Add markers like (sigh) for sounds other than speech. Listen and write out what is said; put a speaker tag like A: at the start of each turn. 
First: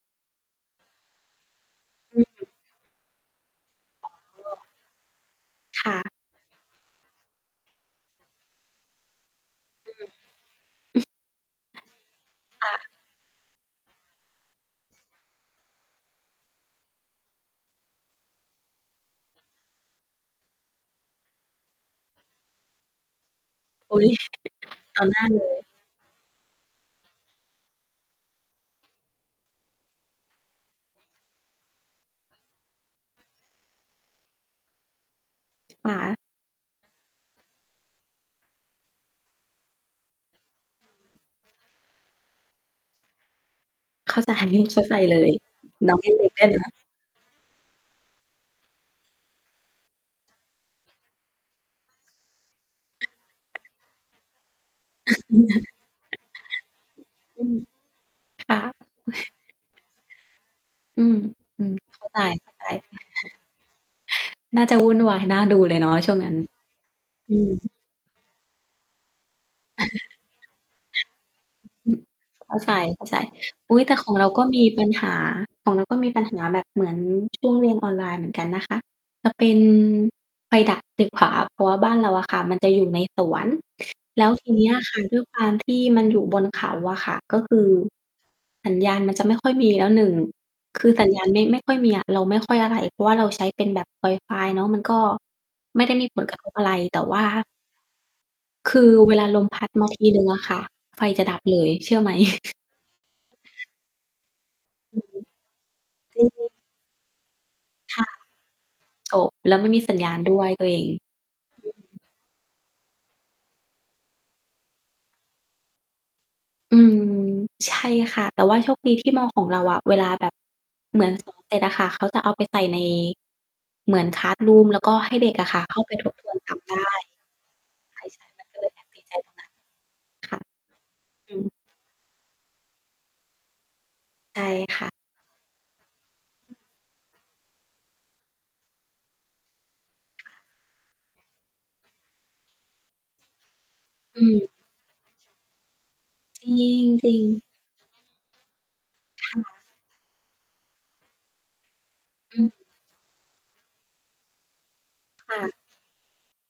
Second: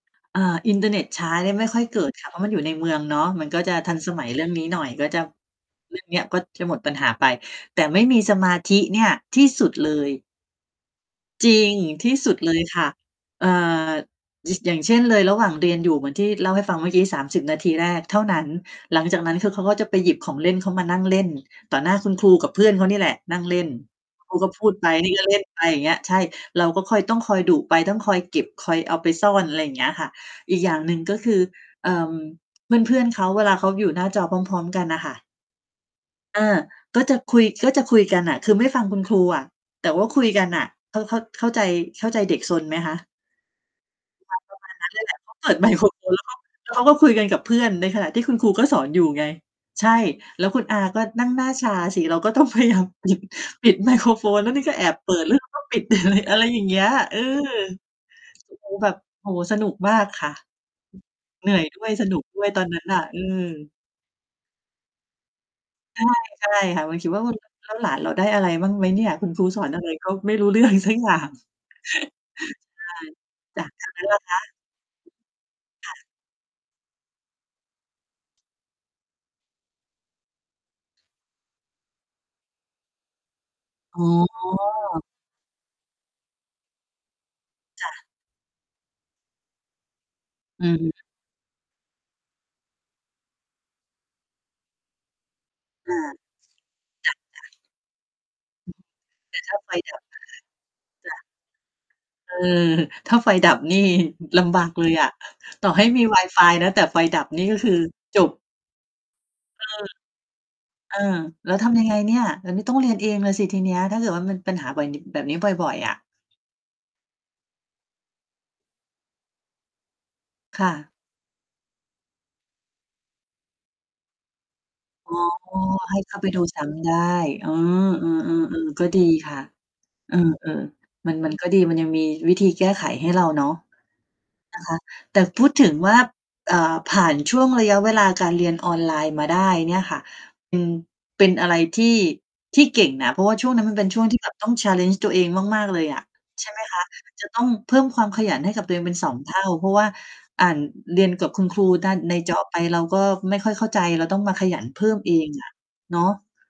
A: อ่า อินเทอร์เน็ตช้าเนี่ยไม่ค่อยเกิด
B: อ
A: ค
B: ื
A: ่ะเพราะมั
B: ม
A: นอยู่ในเมืองเนาะ มันก็จะทัน
B: อ
A: สมัยเรื่อง
B: ๋
A: นี้
B: อ
A: หน่อยก็จะ
B: ค่
A: เรื่
B: ะ
A: อง เนี่ยก็จะหมดปัญหาไปแต่ไม่มีสมาธิเนี่ยที่สุดเล
B: ตื่
A: ย จริงที่สุด
B: น
A: เลย
B: ค่
A: ค่
B: ะ
A: ะ อ่า ช อย่างเช่น เลยระหว่างเรียนอยู่เหมือนที่เล่าให้ฟังเมื่อกี้ 30 นาทีแรกเท่านั้น หลังจากนั้นคือเขาก็จะไปหยิบของเล่นเขามานั่งเล่น ต่อหน้าคุณครูกับเพื่อนเขานี่แหละ นั่งเล่น
B: อุ๊ย
A: คุณ ครูก็พูดไป
B: ต่อ
A: นี่
B: หน้
A: ก็
B: า
A: เล
B: เ
A: ่
B: ล
A: น ไป
B: ย
A: อย่างเงี้ย เราก็คอย ต้องคอยดุไป ต้องคอยเก็บ คอยเอาไปซ่อน อะไรอย่างเงี้ยค่ะ อีกอย่างหนึ่งก็คือ เอ่อ เพื่อน ๆ เขา เวลาเขาอยู่หน้าจอพร้อม ๆ กันน่ะค่ะ
B: ขา
A: เออ ก็จะคุย ก็จะคุยกันน่ะ คือไม่ฟังคุณครูอะ แต่ว่าคุยกันน่ะ เข้า เข้า เข้าใจ เข้าใจเด็กซนไหมคะ?
B: เข้าใจ
A: อ่า
B: นี่
A: ป
B: เ
A: ร
B: ข้
A: ะ
B: า
A: มาณนั้
B: ใ
A: น
B: จ
A: เลยแห
B: เ
A: ล
B: ล
A: ะ เข
B: ย
A: าเปิดไมโคร
B: น้อ
A: โ
B: ง
A: ฟ
B: ยั
A: น
B: ง
A: แล
B: เ
A: ้
B: ด
A: ว
B: ็
A: เ
B: ก
A: ขา
B: ด้วยเนา
A: เข
B: ะ
A: าก็คุยกันกับเพื่อน ในขณะที่คุณครูก็สอนอยู่ไง ใช่ แล้วคุณอาก็นั่งหน้าชาสิ เราก็ต้อง พยายามปิด ปิดไมโครโฟน แล้วนี่ก็แอบเปิด
B: (chuckles)
A: แล้วเรา ก็ปิด อะไรอย่างเงี้ย เออ
B: อืม ครับ
A: แบ
B: (chuckles)
A: บ โอ้โฮ สนุกมากค่ะ
B: อืม
A: เหนื่
B: อ
A: อ
B: ื
A: ย
B: ม
A: ด้วย
B: เข้
A: ส
B: า
A: น
B: ใ
A: ุ
B: จ
A: กด้วยตอนนั้นน่ะ อื
B: ๆ
A: อ
B: น่าจะวุ่นวายน่าดูเลยเนาะ
A: ใช่
B: ช่วงนั้น
A: ใช่ค่ะ มาคิดว่า แบ
B: อื
A: บ
B: ม
A: "แล้วหลานเราได้อะไรบ้างไหมเนี่ย คุณครูสอนอ
B: อ
A: ะ
B: ่
A: ไรก็ไม่รู
B: า
A: ้เรื่อง สักอย่าง"
B: อือ เข้าใจ ๆ อ
A: (chuckles) ใช่ จ้ะ
B: ุ๊ย
A: ทา
B: แต
A: ง
B: ่
A: นั้
B: ข
A: น
B: อ
A: ล
B: ง
A: ่ะ
B: เรา
A: ค่
B: ก็มีปัญหา ของเรา
A: ะ?
B: ก็
A: ค่ะ
B: มีปัญหาแบบเหมือนช่วงเรียนออนไลน์เหมือนกันนะคะ จะเป็น ไฟดับตึกขวา เพราะว่าบ้านเราอะค่ะ มันจะอยู่ในสวน
A: อ๋อ
B: แล้วทีเนี้ยค่ะ ด้วยความที่มันอยู่บนเขาอะค่ะ ก็คือ
A: ค่ะ
B: สัญญาณมันจะไม่ค่อยมีแล้ว 1
A: อื
B: คือ
A: ม
B: สัญญาณไม่ ไม่ค่อยมีอะ เราไม่ค่อยอะไร เพราะว่าเราใช้เป็นแบบไวฟายเนาะ มันก็ไม่ไ
A: อ
B: ด้
A: า
B: มีผลกระ ทบ อะไร แต่ว่า
A: ค่ะ ๆ
B: คือเวลา
A: แต
B: ล
A: ่
B: ม
A: ถ้
B: พ
A: า
B: ั
A: ไ
B: ด
A: ฟ
B: มา
A: ด
B: ท
A: ับ
B: ี
A: ล
B: ห
A: ่ะคะ
B: นึ่งอะค่ะไฟ
A: จ้
B: จ
A: ะ
B: ะดับเลย เชื่อไหม
A: เออ ถ้าไฟดับ
B: (chuckles)
A: นี่ลำบากเลย
B: อืม
A: อะ ต่อให้มี
B: จริง
A: Wifi นะ แต่ไฟดับ นี่ก็คือ
B: ค่ะ
A: จบ
B: จบแล้ว
A: เอ
B: ไม
A: อ
B: ่มีสัญญาณด้วยตัวเอง
A: เออ แล้ว ทำย
B: อ
A: ั
B: ื
A: งไง
B: ม
A: เนี่ย แล้วนี่ต้องเรียนเองเลยสิทีเนี้ย ถ้าเกิดว่ามันปัญหาบ่อย แบบนี้บ่อย ๆ อะ
B: อืม ใช่ค่ะ แต่ว่าโชคดีที่ม. ของเราอะ เวลาแบบ
A: ค่ะ
B: เหมือน สอนเสร็จ อะคะ เขาจะเอาไปใส่ใน เหมือน คลาสรูม แล้วก็ให
A: อ๋
B: ้
A: อ
B: เด็กอะค่ะ เข้าไป
A: ให้
B: ท
A: เข
B: บ
A: ้า
B: ท
A: ไป
B: วน
A: ดู
B: ซ้
A: ซ้
B: ำ ได้
A: ำได้ อ๋อ
B: ใค
A: เ
B: ร
A: อ
B: ใช้แล้วเปิ
A: อ
B: ด
A: ๆ
B: ใ
A: ๆ
B: ห
A: ก
B: ้
A: ็
B: ต
A: ดี
B: ิด F
A: ค่ะ
B: นะ
A: เอ
B: ค่ะ
A: อ ๆ มัน ม
B: อ
A: ัน
B: ื
A: ก็
B: ม
A: ดี มันยังมีวิธีแก้ไขให้เราเนาะ
B: ใช่
A: นะคะ
B: ค่ะ
A: แต่พูดถึงว่า อ่า ผ่านช่วงระยะเวลาการเรียนออนไลน์มาได้เนี่ยค่ะ
B: ค่ะ
A: อืม เป็นอะไรที่ ที่เก่งนะ เพราะว่าช่วงนั้นมันเป็นช่วงที
B: อื
A: ่แบบต้อ
B: ม
A: ง challenge ตัวเองมาก ๆ เลยอะ ใ
B: จ
A: ช
B: ร
A: ่ไหม
B: ิ
A: คะ
B: ง จริ
A: จะต้
B: ง
A: องเพิ่มความขยันให้กับตัวเองเป็น 2
B: ค
A: เท
B: ่
A: ่า
B: ะ
A: เพราะว่าอ่าน เรียนกับคุณครูด้าน ในจ
B: อ
A: อ
B: ืม
A: ไปเราก็ไม่ค่อยเข้าใจ เราต้องมาขยันเพิ่มเอ
B: ค
A: ง
B: ่
A: อะ
B: ะ
A: เนาะ